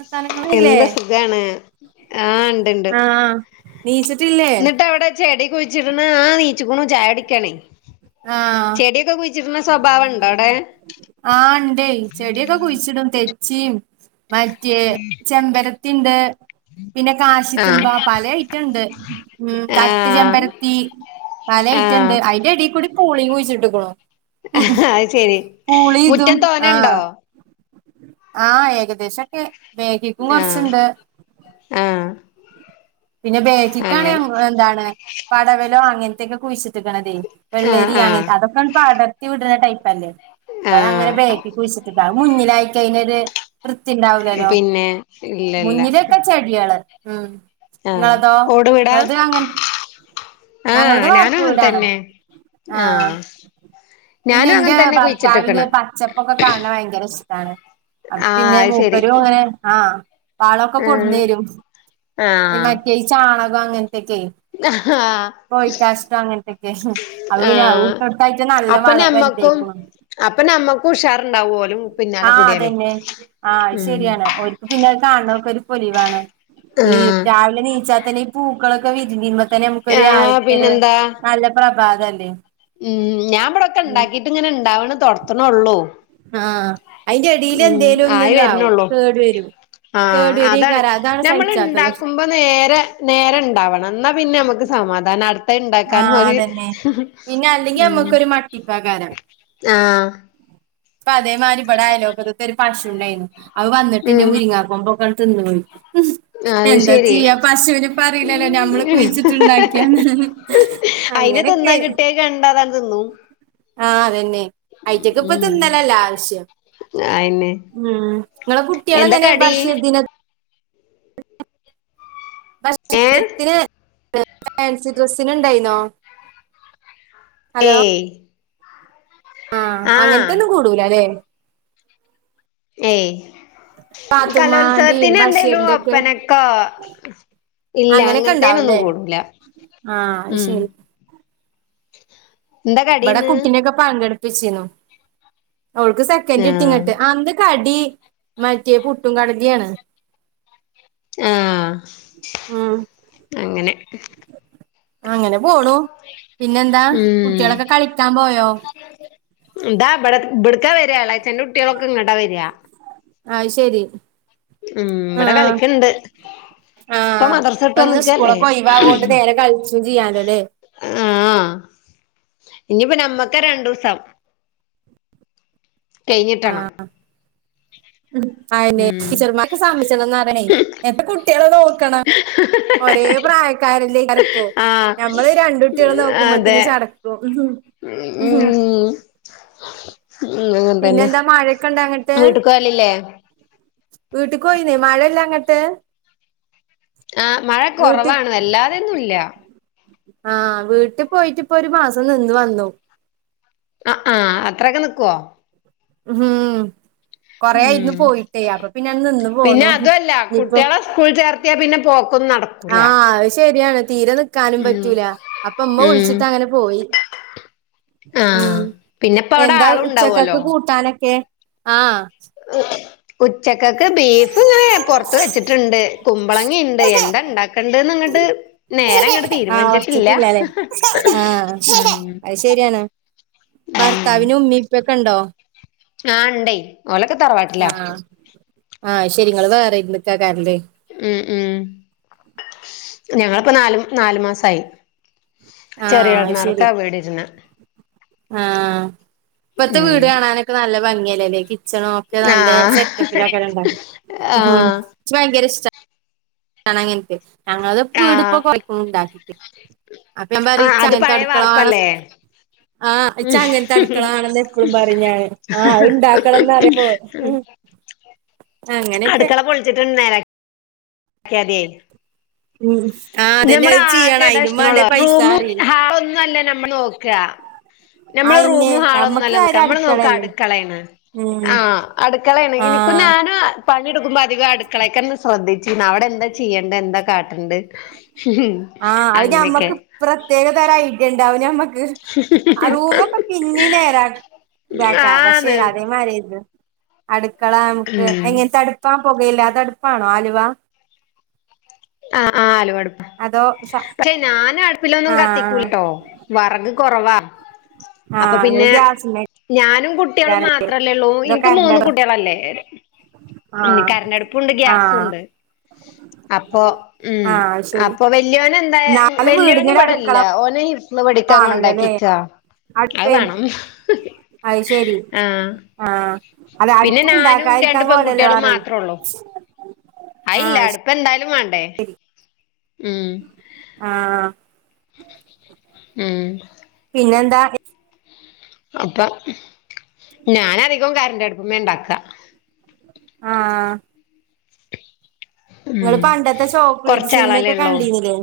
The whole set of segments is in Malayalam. വർത്താനങ്ങളില്ലേ എന്താ സുഖാണ് ആഹ് ഇണ്ട്ണ്ട് നീച്ചിട്ടില്ലേ എന്നിട്ട്അവിടെ ചെടി കുഴിച്ചിട്ണ് ആ നീച്ക്ക്ണു ചായ കുടിക്കാണേ ആഹ് ചെടിയൊക്കെ കുഴിച്ചിട്ണ സ്വഭാവംണ്ടോ അവിടെ ആഹ് ഇണ്ടേ ചെടിയൊക്കെ കുഴിച്ചിടും തെച്ചിയും മറ്റേ ചെമ്പരത്തിണ്ട് പിന്നെ കാശിത്തുമ്പ ആഹ് പല അയിറ്റം ഇണ്ട് തട്ട് ചെമ്പര ആഹ് ത്തി. പല ഐറ്റം എണ്ട് ആഹ് അയിന്റെ ഇടയിൽ കൂടി പൂളി കുഴിച്ചിട്ടക്കുണു അത് ശെരി മുറ്റം തോനണ്ടോ ആഹ് ആഹ് ഏകദേശംക്കെ ബേക്കിക്കും കൊറച്ചുണ്ട് ആഹ പിന്നെ ബേക്കിക്കാണ് എന്താണ് പടവലോ അങ്ങനത്തെയൊക്കെ കുഴിച്ചി ട്ട്ക്ക്ണതേ ആഹ് വെള്ളരി ആഹ് അങ്ങനത്തെ അതൊക്കെ പടർത്തി വിടുന്ന ടൈപ്പ് അല്ലേ അപ്പൊ അതങ്ങനെ ആഹ് ബേക്കി കുഴിച്ചിട്ട അത്‌ മുന്നിലായി കയിഞ്ഞാ ഒരു വൃത്തിഉണ്ടാവൂലല്ലോ പിന്നെ ഇല്ലല്ല മുന്നിലൊക്കെ ചെടികള് ഉം ആഹ് ഇങ്ങളതോ ഓട് വീടാ ഇങ്ങളത് അങ്ങന ആഹ് ഞങ്ങളത് ഞാനും വാർപ്പ് അങ്ങനെ വീടാണ് തന്നെ ആഹ ആഹ് പിന്നെ ഞാനും ഇന്റെ അങ്ങനെ തന്നെ ഭർത്താവിന് കുഴിച്ചിട്ട്ക്ക്ണ് പച്ചപ്പൊക്കെ കാണണെ ഭയങ്കര ഇഷ്ടാണ് ആഹ് പിന്നെ അത് ശരി മൂപ്പരും അങ്ങനെ ആഹ വളൊക്കെ കൊടുന്ന് ആഹ് തരും ആഹ് മറ്റേ ഈ ചാണകം അങ്ങൻത്തെക്കെ- ആഹ് കോഴിക്കാഷ്ടം അങ്ങനത്തെക്കെ അതുപിന്നെ അതുകൂടെ ആഹ് യിട്ട്കൊണ്ട് കൊടുത്താച്ചാ നല്ലവളം വരും - ക്ക [inaudible] അപ്പ നമ്മക്കും ഉഷാറുണ്ടവും ഒലും പിന്നാലെ ആഹ് കൂടിയാലേ അതന്നെ ആഹ് അത് ഉം- ശരിയാണ് ഓര്ക്ക് പിന്നെ കാണണൊക്കെ ഒരു പൊലിവാണ് ഈ ആഹ് രാവിലെ നീച്ചാൽ തന്നെ ഈ പൂക്കളൊക്കെ വിരിഞ്ഞു- തന്നെ നമുക്ക ആഹ് ആവിത്തെ [unintelligible] ഒരു പിന്നെന്താ നല്ല പ്രഭാതല്ലേ ഉം ഞാൻ ഇവിടെക്കെ ഉണ്ടാക്കിട്ട് ഇങ്ങനെ ഇണ്ടാവണ തൊടക്കണൊള്ളൂ- ആഹ് അതിൻ്റെ എടിൽ എന്തേലുംന്ന്താവും കേടു വരും- ആഹ കേടു അതാണ് വരേക്കാരം ഞമ്മൾ സഹിച്ചാത്തത് ഉണ്ടാക്കും പ്പനേരെ നേരണ്ടാവണം എന്നാ പിന്നെ നമുക്ക് സമാധാനാ ക്കെഇണ്ടാക്കാനും ആഹ് ഒരു അതന്നെ പിന്നെ അല്ലെങ്കി ഉം നമ്മക്കൊരു മട്ടിപ്പാക്കാരം ആഹ് - അപ്പ അതേമാതിരിവിടെ അയലോകത്ത് ഒരു പശു ഉണ്ടായിരുന്നു അവ വന്നിട്ട്ന്റെ ഉം മുരിങ്ങുമ്പോൊക്കെ തിന്നു പോയി- ഉം അത് എന്താ ശരി ചെയ്യാ പശുവിനിപ്പറി യില്ലല്ലോ ഞമ്മള് കുഴിച്ചിട്ടുണ്ടാക്കിയാന്ന്- അയിനെ അങ്ങനൊക്കെ തിന്നാൻ കിട്ടിയ കണ്ടാതാൻ തിന്നും- ആഹ് അതന്നെ ഐറ്റക്ക ഇപ്പ തിന്നലല്ലോ ആവശ്യം- ആയന്നേ- ഉം നിങ്ങളെ കുട്ടികള എങ്ങനെ ബാഷീർ ദിന അ [inaudible] ബഷീർ ഏ ദിനത്തിന് ഫാൻസി ഡ്രസ്സിന് ഉണ്ടായിന്നോ- ഹലോ ഏയ്- ആഹ് അങ്ങനത്ത ഒന്നും കൂടുല അല്ലേ- ഏയ് പാത്തുമ്മാന്റെയും കലോത്സവത്തിന് എന്തേലും ബഷീറിന്റെ ഒക്കെ ഒപ്പനൊക്കൊ- ഇല്ല അങ്ങനെയൊക്കെ അങ്ങനത്തേനൊന്നും ഉണ്ടാവുംല്ലേ കൂടൂല- ആഹ് ഉം ശരി- എന്താ ഇവിടെ കടീന്ന് കുട്ടിനെക്കെ പങ്കെടുപ്പിച്ചിരുന്നു അവൾക്ക് സെ സെക്കൻഡ് കിട്ടി ആഹ് ന്നിട്ട് അന്ത് കടി മറ്റേ പുട്ടും കടലേകാണ്- ആഹ് അങ്ങനെ- അങ്ങനെ പോണു പിന്നെന്താ ഉം കുട്ടികളൊക്കെ കളിക്കാൻ പോയോ ദാ ഇബ്ട ബ്ടക്കവരുവാ എളയച്ഛന്റെകുട്ടികളൊക്കെ ഇങ്ങ്ടാ വര്കാ- ആഹ് ശരി- ഉം ഇവിടെ ആഹ് കളിക്കണ്ട്- ആഹ് ഇപ്പൊ ഇന്ന് സ്കൂളൊക്കെ ഒയിവാണ്ട് നേരെ കളിച്ച ചെയ്യാലോ അല്ലേ- ആഹ് ഇനിയിപ്പോ നമ്മക്ക രണ്ടൂസം- കഴിഞ്ഞിട്ടണം- ആഹ് - ഉംഅ ഉം ടീച്ചർമാർക്കെ സമിച്ചണംന്ന് പറ എപ്പ കുട്ടികള നോക്കണം- ഒരേ പ്രായക്കാരല്ലേ ചലപ്പോ ആഹ് നമ്മള് രണ്ട കുട്ടികള് അതെ നോക്കുമ്പോത്തന് ചട [inaudible] [inaudible] ഉം അങ്ങനെ തന്നെ പിന്നെന്താ മഴയൊക്കെ ഇണ്ട അങ്ങട്ട് വീട്ടക്ക്പോവല് ല്ലേ - വീട്ട്ക്ക് പോയിന്നേ മഴല്ല അങ്ങട്ട്- ആഹ് മഴ വീട്ട് കൊറവാണ് അല്ലാതെയൊന്നും ഇല്ല- ആഹ് വീട്ടിൽ പോയിട്ട ഇപ്പോ ഒരു മാസം നിന്ന് വന്നു- ആഹ് ആഹ് അത്രൊക്കെ നിക്കുവോ? മ്ഹ് കൊറേ ആയിരുന്നു ഉം പോയിട്ടേ അപ്പൊ പിന്നെ നിന്ന് പോന്നു ഇനിയിപ്പോ- സ്കൂൾ ചേർത്തിയാൽ പിന്നെ പോക്കൊന്നും നടക്ക് ആഹ് അത് ശരിയാണ് തീരെ നിക്കാനും ഉം പറ്റൂല അപ്പ ഉമ്മ ഉം വിളിച്ചിട്ട് അങ്ങനെ പോയി- ഉം ആഹ് പിന്നെപ്പ അവിടെ എന്താ ഉച്ചക്കൊക്ക് ആളുണ്ടാവല്ലോ കൂട്ടാനൊക്കെ ആഹ് - [inaudible] ഉച്ചക്കക്ക് ബീഫ് ഇങ്ങനെ പൊറത്ത് വെച്ചിട്ടുണ്ട് കുമ്പളങ്ങിണ്ട് എന്താ ഉണ്ടാക്കേണ്ടന്ന്ങ്ങിട്ട്- നേരെ- ആഹ് ഉറച്ചിട്ടില്ലല്ലേ ആഹ ഉം അത് ശരിയാണ് ഉം ഭർത്താവിന് ഉമ്മി ഇപ്പിക്കെ ഉണ്ടോ ആ ഇണ്ടേ ഓലൊക്കെ തറവാട്ടില്ല ആഹ് ആഹ് ശെരിങ്ങ വേറെ നിക്കാ കാരല്ലേ ഉം ഉം ഞങ്ങളിപ്പോ നാല് നാലു മാസമായി ചരി എഴ നാല്ക്ക ആ ബേട ഇന ആഹ ഇപ്പത്തെ ഉം വീട് കാണാനൊക്കെ നല്ല ഭംഗിയല്ലേല്ലേ കിച്ചണോ? ആ നല്ല സെറ്റപ്പിലൊക്കെണ്ട ആ ഉംഭയങ്കര ഇഷ്ട ണങ്ങനട്ട് ഞങ്ങളത് ആ വീടിപ്പൊ കൊഴക്ക ഉണ്ടാക്കിട്ട് അപ്പൊ ഞ ആ പററി അത് ഇച്ച്ങ്ങത്തെ പഴയ അടുക്കളാവണം. വാർപ്പല്ലേ ആഹച്ച അങ്ങനത്തെ അടുക്കളണെന്ന് എപ്പോഴും പറഞ്ഞാണ് ആ ഇണ്ടാക്കണംന്ന് അറിയുമ്പോ അടുകളളപേൾച്ട [unintelligible] ഉം ആഹ് അതന്നെ നഞമ്മൾ അത് ചെയ്യണം അയിനും ആകെഷോ വാണ്ടേ പൈസ റൂമ പറയും ഹാ ഒന്നും അല്ല നമ്മൾ നോക്ക നമ്മള് അയന്നെ റൂമും ഞമ്മക്ക് ഹാളൊന്നുംല്ല നോ കാര്യം നമ്മള് നോക്ക അടുക്കളല്ലേ അടുക്കളയാണ് ഉം ആഹ അടുക്കളയാണ് ഇനിക്കും ആഹ് ഞാനും പണിയെടുക്കുമ്പോ അധികം അടുക്കളക്കെ ശ്രദ്ധിച്ചീനു അവിടെ എന്താ ചെയ്യണ്ടണ്ട് എന്താ കാട്ടണ്ട് മ്ഹ് ഹ് ആഹ് അവന്മ്മക്ക് പ്രത്യേക തരം ഐട്ടുണ്ടാവന്മ്മക്ക്. ആ റൂമ ഒക്കെ പിന്നീ നേരാ ഇതാക്കാ പക്ഷെ ആന്ന് അതേമാരി ഇന്ന് അടുക്കള നമുക്ക് ഉം എങ്ങനത്തെ അടുപ്പാ പുകയില്ല അത് അടുപ്പാണോ ആലുവ ആ് ആ ആലോ അടുപ്പ് അതോ സ പക്ഷെ ഞാനും അടുപ്പിലൊന്നും ആഹ് കത്തിക്കൂലട്ടോ വറക് കുറവാ ആഹ അ ഗ്യാസല്ലെ ഞാനും കുട്ടികളും മാത്രല്ലേള്ളൂ എനിക്ക് മൂന്ന് കരന്റടോ കുട്ടികളല്ലേ ഇനി ആഹ് കരണ്ടടുപ്പണ്ട് ആഹ് ഗ്യാസുണ്ട് അപ്പൊ ഉം ആഹ് അത് ശരി അപ്പൊ വല്യോന എന്താ എന്നാലും വല്യോന് വീടിനൊരു ഇവിടല്ല അടുക്കള ഓന് ഒന്ന് പെടിക്കാൻ വാണല്ലോല്ലേ കൊണ്ടാക്കിക്കാ അത് വേണം അഹ് ശരി ആഹ് ആഹ് അത് പിന്നെ ഞാനും അടുപ്പുണ്ടാക്കാ രണ്ട് ഇരിക്കാൻ പോലല്ലോ പെൺകുട്ടികളും വേറെ മാത്രേ ആഹ് പ്പ എന്തായാലും വേണ്ടേ ഉം ആഹ് മ് പിന്നെന്താ അപ്പം ഞാനധികം കരണ്ടഅടുപ്പ്മേ ഉണ്ടാക്ക ആഹ് ഉം നിങ്ങള് പണ്ടത്തെ ചോക്ലേറ്റ് കൊറച്ചാളല്ലേ സിനിമയൊക്കെ ഉള്ളൂ കണ്ടിരുന്നില്ലേ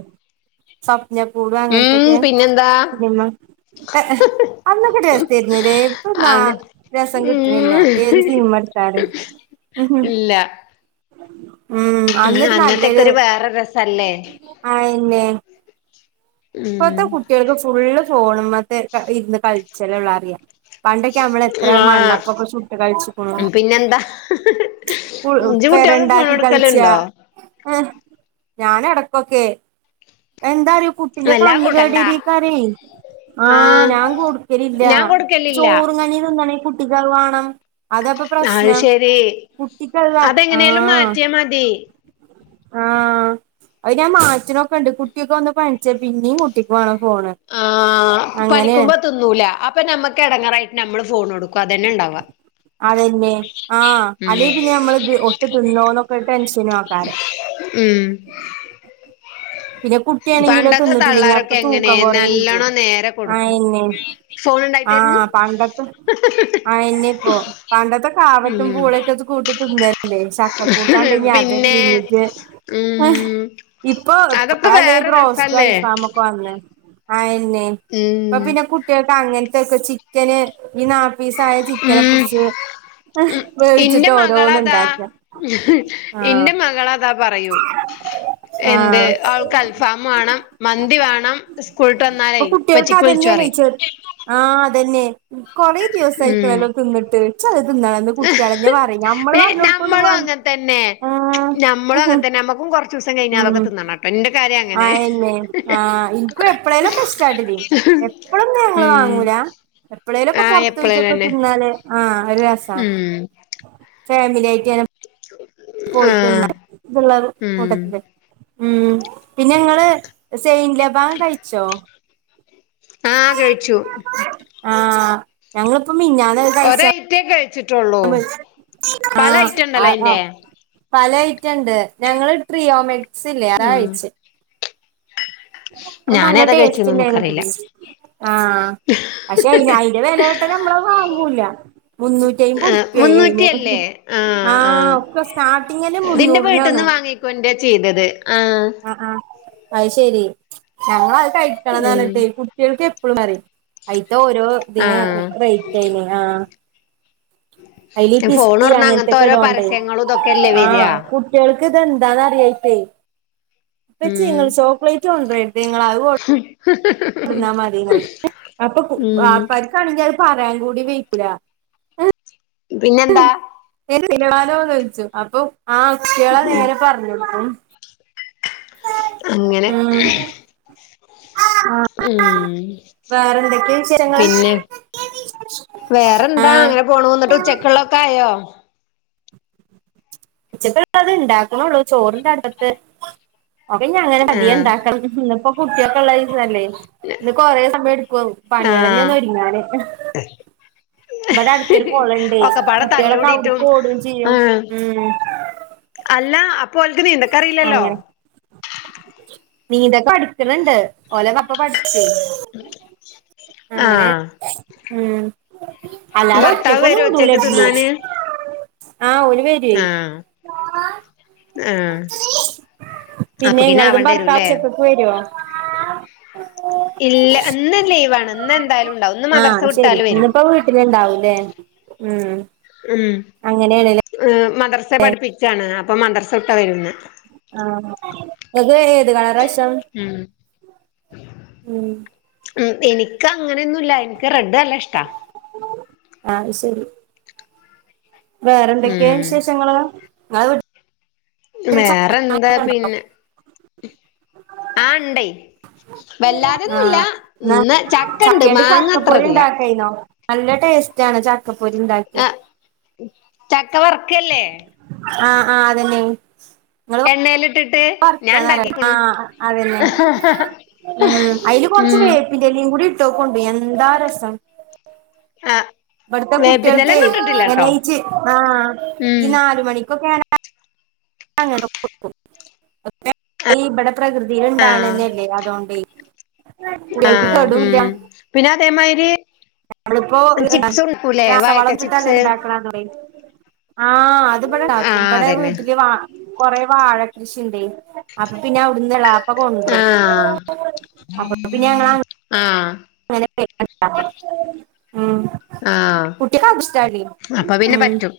സ്വപ്ന പൂട് ഉം അങ്ങനത്തൊക്കെ പിന്നെന്താ ഫിലിമ് അന്നൊക്കെ രസമായിരുന്നുല്ലേ ഇപ്പൊ നാ അതെ രസം കിട്ടണില്ല ഉം ഏത് സീൻമ കാര [unintelligible] ഇല്ല ഉം അന്നത്തൊക്കെ അനല്ലൊരു ഒരു വേറെ രസല്ലേ ആന്നെ [unintelligible] ഉം ഇപ്പത്തെ കുട്ടികൾക്ക് ഫുള്ള് ഫോണ്പത്തെ ഇരുന്ന് കളിച്ചലുള്ള അറിയ പണ്ടൊക്കെ നമ്മള എത്ര ആഹ് മണ്ണപ്പൊക്കെ ചുട്ട് കഴിച്ച് ക്ക്ണു പിന്നെന്താ ഇജ്ജ് കുട്ടികൾക്ക് ഫോൺ പെരണ്ടാക്കി കൾച്ച കൊടുക്കലുണ്ടോ ഹ് ഞൻ ഇടക്കൊക്കെ എന്താറിയോ കു പിന്നെ വല്ലാ കൊടുക്കണ്ട കണ്ണ്കെടേരയികാരെ ആഹ് ഞാൻ കൊടുക്കലില്ല ഞാൻ കൊടുക്കലില്ല ചോറും കഞ്ഞി തിന്നണേ കുട്ടിക്ക് അത് വേണം അതപ്പൊ അത് പ്രശ്നം ശരി കുട്ടിക്ക് അതെങ്ങനെലും ആഹ് മാറ്റിയാ മതി ആഹ് അത് ഞാൻ മാറ്റ്ണൊക്കെ ഇണ്ട് കുട്ടിയൊക്കെ ഒന്ന് പനിച്ചെ പിന്നേം കുട്ടിയക്ക് വേണം ഫോണ് ആഹ് അങ്ങനെയാണ് പനിക്കുമ്പോ തിന്ന് ന്നൂല അപ്പൊ ഞമ്മക്ക് എടങ്ങാറായിട്ട് നമ്മള് ഫോൺ കൊടുക്കും അതന്നെ ഇണ്ടാവാ അതന്നെ ആഹ് അല്ലെ പിന്നെ നമ്മള് ഇത് ഒട്ട് തിന്നോന്നൊക്കെ ഇട്ട് ടെൻഷനു ആയ്ക്കാരം ഉം പിന്നെ കുട്ടിയാണെങ്കിലോ പണ്ടത്തെ തിന്നിട്ടില്ലെങ്കി അപ്പൊ തള്ളാരൊക്കെ എങ്ങനെ തൂക്കം കൊറെയും ചെയ്യും നല്ലോണം നേരെ കൊടുക്കും അതെന്നെ ഫോൺ ഉണ്ടായിട്ടായിരുന്നു ആഹ് പണ്ടത്തെ അയെന്നെപ്പോ പണ്ടത്തെ കാവത്തും ഉം പൂളൊക്കെ ചു കൂട്ടി തിന്നല് അല്ലെ ചക്കക്കൂട്ടാണ്ടെങ്കിൽ അത് പിന്നെ പീങ്ങിട്ട് ഉം ഇപ്പൊ അതൊക്കെ ഇപ്പളല്ലേ ഈ വേറെ ബ്രോസ്റ്റും രസല്ലേ അൽഫാമൊക്കെ വന്ന് ആയെന്നെ ഇപ്പൊ ഉം പിന്നെ കുട്ട് കുട്ടിയേക്ക് അങ്ങനത്തെക്കെ ചിക്കന് ഈ നാപ്പസീയ ചിക്കനെ ഉം പുടിച്ച് ഉം ഇന്റെ വേവിച്ചിട്ട് മകളതാ ഓരോന്ന്ണ്ടാക്കാ ആഹ് ഇന്റെ മകളതാ പറയും ആഹ് ൻക്ക് അൽഫാമ് വേണം മന്തി വേണം സ്കൂളിട്ട് വന്നാലേ ഇപ്പൊ കുട്ടികൾക്ക് ഇപ്പച്ചിക്ക് വിളിച്ചു അതന്നെയാണ് പറയും ചെ ആഹ് അതന്നെ കൊറേ ഉം ദിവസായിക്കണ്ല്ലോ തിന്നിട്ട് ച്ചത് അത് തിന്നണെന്ന് കുട്ടിയാളെന്നെ പറയും നമ്മള് പിന്നെ പറഞ്ഞ് കൊടുക്കൊന്നും നമ്മളും വേണ്ട് അങ്ങനെ ആഹ് ക്കും കൊറച്ചൂസം കിഴിഞ്ഞാ ഉം അതൊക്കെ തിന്നണട്ട് എന്റെ കാര്യം അങ്ങനെ അയന്നെ ആഹ് ഇൻക്കും എപ്പളേലൊക്കെ ഇഷ്ടാട്ടിരി എപ്പളൊന്നും ഞങ്ങള് ഉം വാങ്ങൂല എപ്പളേലൊക്കെ ആഹ് പൊറത്ത് എപ്പളേലും പോയിട്ടൊക്കെ തന്നെ തിന്നാലേ ആഹ് ഒരു രസാ ഉം ഫാമിലിയായിറ്റെല്ലം [unintelligible] പോയി ആഹ് തിന്നാ [unintelligible] ഉം കൂട്ടത്തില് ഉം പിന്നെ ഇങ്ങള് സെയിൻ ലെബ് ബാൻ കഴിച്ചോ ആഹ് കഴിച്ചു ആഹ് ഞങ്ങളിപ്പം മിഞ്ഞാന്നത് കഴിച്ചാ റ്റെ കഴിച്ചിട്ടുള്ളൂ പല ആഹ് ഐറ്റം ഇണ്ടല്ലോ ആഹ് അയിന്റെ ആഹ് പല ഐറ്റംണ്ട് ഞങ്ങള് ട്രിയോമെക്സ് ഇല്ലേ ആതാ ഉം കഴിച്ചെ അത് നല്ല ഞാനേതാ ടേസ്റ്റ് കഴിച്ചന്ന് ഇണ്ടായിരുന്നു ഒന്നുക്കറിയില്ല [unintelligible] ആഹ് പക്ഷെ അയിന് അയിൻ്റെ വെല കേട്ടാ നമ്മള് വാങ്ങോല്ല മുന്നൂറ്റി അയിമ്പത് ഉറുപ്യ ആയി അയിന് ആഹ് ഒക്കെ സ്റ്റാർട്ടിങ്ങെന്നെ മുന്നൂറിനാണ് ക്കുൻ്റെയാ ചെയ്തത് ആഹ് ആഹ് ആഹ് അയ് ശെരി ഞങ്ങളത് കയിക്കണന്ന് ഉം പറഞ്ഞിട്ടെ കുട്ട് കുട്ടികൾക്ക് എപ്പഴും പറയും അയിത്തെ ഓരോ ഇതിന് ആഹ് റേറ്റ് അയിന് ആഹ് അയില് ഫോൺ പിസ്തേം തുറന്ന അങ്ങനത്തെ അങ്ങനത്തൊക്കെ ഓരോ ഇടോണ്ടേ പരസ്യങ്ങളും ഇതൊക്കെല്ലേ വരിക ആഹ് കുട്ടികൾക്ക് ഇതെന്താന്ന് അറിയായിട്ടേ ഇപ്പച്ചി ഉം ഇങ്ങള് ചോക്ലേറ്റ് കൊണ്ടുവരരുത് ഇങ്ങൾ അത് കൊണ്ട് ണ്ടന്നാ മതിന്ന് പറയും അപ്പൊ കുട്ട് ഉം വാപ്പാർക്കാണെങ്കി അത് പറയാൻ കൂടി വയിക്കൂല പിന്നെന്താ [unintelligible] ചോദിച്ചു അപ്പൊ ആഹ് കുട്ടികളത് നേരെ പറഞ്ഞു കൊടുക്കും അങ്ങനെ ഉം ഉം വേറെന്തൊക്കെയാ വിശേ പിന്നെ വേറെന്താ ആഹ് അങ്ങനെ പോണു എന്നിട്ട് ഉച്ചക്കുള്ള ക്കായോ? ഉച്ചക്കുള്ളത് ഇണ്ടാക്കണുള്ളൂ ചോറുണ്ട് അടുപ്പത്ത് [unintelligible] അങ്ങനെ അധികം ആഹ് ഇണ്ടാക്കണന്നില്ല ഇന്നിപ്പോ കുട്ടിയൊക്കെ ഇള്ള ദിവസല്ലേ ഇന്ന് കൊറെ സമയം എടുക്കു ആവും പണിയെളെന്നെ ആഹ് ഒന്നൊരുങ്ങാന് ഇവിടെ അടുത്തൊരു കൊളോണ്ടേ ഒക്കപ്പാടെ കുട്ടികളൊക്കെ തല്ലൂടിട്ടും അവിടക്ക് ഓടേം ചെയ്യും ആഹ് ഉം അല്ല അപ്പൊ ഓൽക്ക് നീന്തക്കം അറിയില്ലല്ലോ നീന്ത പഠിക്കണണ്ട് ഓലതാ ഇപ്പ പഠിച്ചേ അങ്ങനെ ആഹ് മ്മ് അല്ലാതെ ഭർത്താവ് ഒറ്റക്ക് ഒന്നും വരോ വിടൂല ഉച്ചക്ക് എതിലേം തിന്നാന് ആഹ് ഓര് വരും ആഹ് ആഹ് ട്ടെ പിന്നെ അപ്പക്കിന് ഇങ്ങളതും ആവണ്ട ഭർത്താവ് വരൂല്ലേ ഉച്ചയ്ക്കൊക്കെവരൊ ഇല്ല ഇന്ന് ലീവാണ് ഇന്ന് എന്തായാലും ഇണ്ടാവും ഇന്ന് മദർസ വിട്ടാലും വരും വരുണ്ടാവുല്ലേ മ്മ് മ്മ് അങ്ങനെയാണ് ലെ ഏഹ് മദ്രസെ പഠിപ്പിച്ചാണ് അപ്പൊ മദർസ വിട്ടാ വരുന്നെ ആഹ് ഇങ്ങൾക്ക് ഏത് കളറാ ഇഷ്‌ടം മ്മ് ഉം മ്മ് എനിക്ക് അങ്ങനെയൊന്നുല്ല എനിക്ക് റെഡ് നല്ല ഇഷ്ടാ ആഹ് ശരി വേറെന്തൊക്കെയാ ഉം വിശേഷങ്ങള് ഇങ്ങള് വേറെന്താ പിന്നെ ആഹ് ഇണ്ടയ് വല്ലാതെന്നുല്ല ആഹ് ന്നാ ഇന്ന് ചക്കണ്ട് ചക്കേണ്ട് മാങ്ങ അത്ര ചക്കപ്പൊരി ഇല്ല ഉണ്ടാക്കായിന്നോ നല്ല ടേസ്റ്റ് ആണ് ചക്കപ്പൊരി ഇണ്ടാക്കി ആഹ് ചക്ക വറുക്കയല്ലേ ആഹ് ആഹ് അതെന്നെ [unintelligible] എണ്ണേലിട്ടിട്ട് ഞാൻ ഇണ്ടാക്കിക്ക്ണു ആഹ് അതന്നെ അതില് [unintelligible] ഉം ൻ്റെലയും കൂടി ഇട്ടോക്കേണ്ടി എന്താ രസം ആഹ് ഇബട്ത്തെ കുട്വൾക്കെ അങ്ങനയിച്ച് ആഹ് ഉം ഈ നാല് മണിക്കൊക്കെ ആഹ് അങ്ങനെ കൊടുക്കും ഇവിടെ പ്രകൃതി ആ ഇണ്ടാകണന്നെല്ലേ അതുണ്ടെയ് ആ കുട്ടികൾക്ക് കെടും ല്ല ഉം പിന്നെ അതേമാതിരി നമ്മളിപ്പോ ചിപ്സ് ഉണ്ടാക്കൂലേ രാസ വാഴക്ക ചിപ്സ് വളന്നിട്ടാണ്ടാക്കണന്ന് [unintelligible] ആഹ് അത് ഇബടെ ആ ഇണ്ടാക്കും ഇബടെ അതന്നെ വീട്ടില് കൊറെ വാഴ കൃഷിയുണ്ടെ അപ്പം പിന്നെ അവിടുന്നള പ്പ ആ കൊണ്ടരുംഅപ്പ പിന്നെ അങ്ങ ആഹ് അങ്ങനെ [unintelligible] ആഹ് കുട്ടികക്ക് അത് ഇഷ്ടാടി അപ്പൊ പിന്നെ ഉം പറ്റും.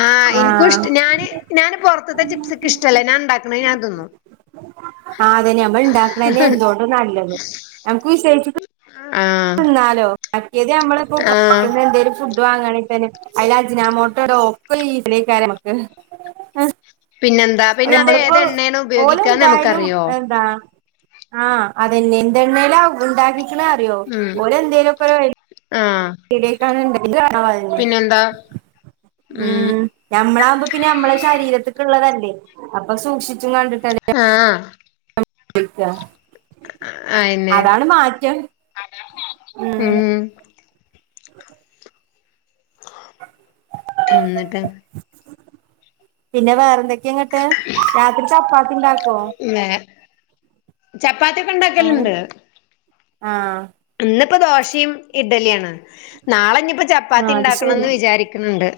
ആഹ് ഇനിക്കും ഇഷ്ട ഞാന് ഞാന് പുറത്തെ ചിപ്സൊക്കെ ഇഷ്ടല്ല ഞാൻ ഉണ്ടാക്കണ ഞാൻ തിന്നും. ആ അതന്നെ മ്മൾ ഇണ്ടാക്കണന്നെ എന്തോണ്ട് നല്ലത്. നമക്ക് വിശേഷച്ചിട്ട ആഹ് ന്നാലോ മറ്റേത് നമ്മളപ്പോ ആഹ് പൊറത്തുന്നു എന്തേലും ഫുഡ് വാങ്ങണെ തന്നെ അയിൽ അജിനാമോട്ടോ ഒക്കെ ഒര് ഈസല് ആയിരിക്കും നമക്ക് പിന്നെന്താ? പിന്നെ അത് ഞമ്മളിപ്പോ ഏത് എണ്ണേണ് ഓലെ ഉപയോഗിക്കാന്ന് എന്തായാലും നമുക്കറിയോ എന്താ? ആഹ് അതെന്നെ എന്തെണ്ണേലാ ഉണ്ടാക്കിക്കണ അറിയോ ഉം ഓലെ എന്തേലും ഒക്ക ആഹ് [unintelligible] പിന്നെന്താ ഉം ഞമ്മളാകുമ്പോ പിന്നെ നമ്മളെ ശരീരത്തിക്കുള്ളതല്ലേ. അ പ്പൊ സൂക്ഷിച്ചും കണ്ടിട്ടും ആഹ് ഇക്ക അയെന്നെ അതാണ് മാറ്റം ഉം എന്നിട്ട്? പിന്നെ വേറെന്തൊക്കെയ ഇങ്ങട്ട് രാത്രി ചപ്പാത്തി ഉണ്ടാക്കോ? ചപ്പാത്തിയൊക്കെ അങ്ങനെ ഉണ്ടാക്കല്ണ്ട്. ആഹ്. ഇന്ന്പ്പോ ദോശയും ഇഡ്ലിയാണ് നാളെഞിപ്പോ. ആഹ് അത് ചപ്പാത്തിണ്ടാക്കണംന്ന് ശരി വിചാരിക്കുന്നുണ്ട്.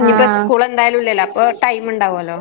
ഇനിയിപ്പോൾ ആഹ് സ്കൂൾ. എന്തായാലും ഇല്ലല്ലോ അപ്പോ ടൈം ഉണ്ടാവുല്ലോ.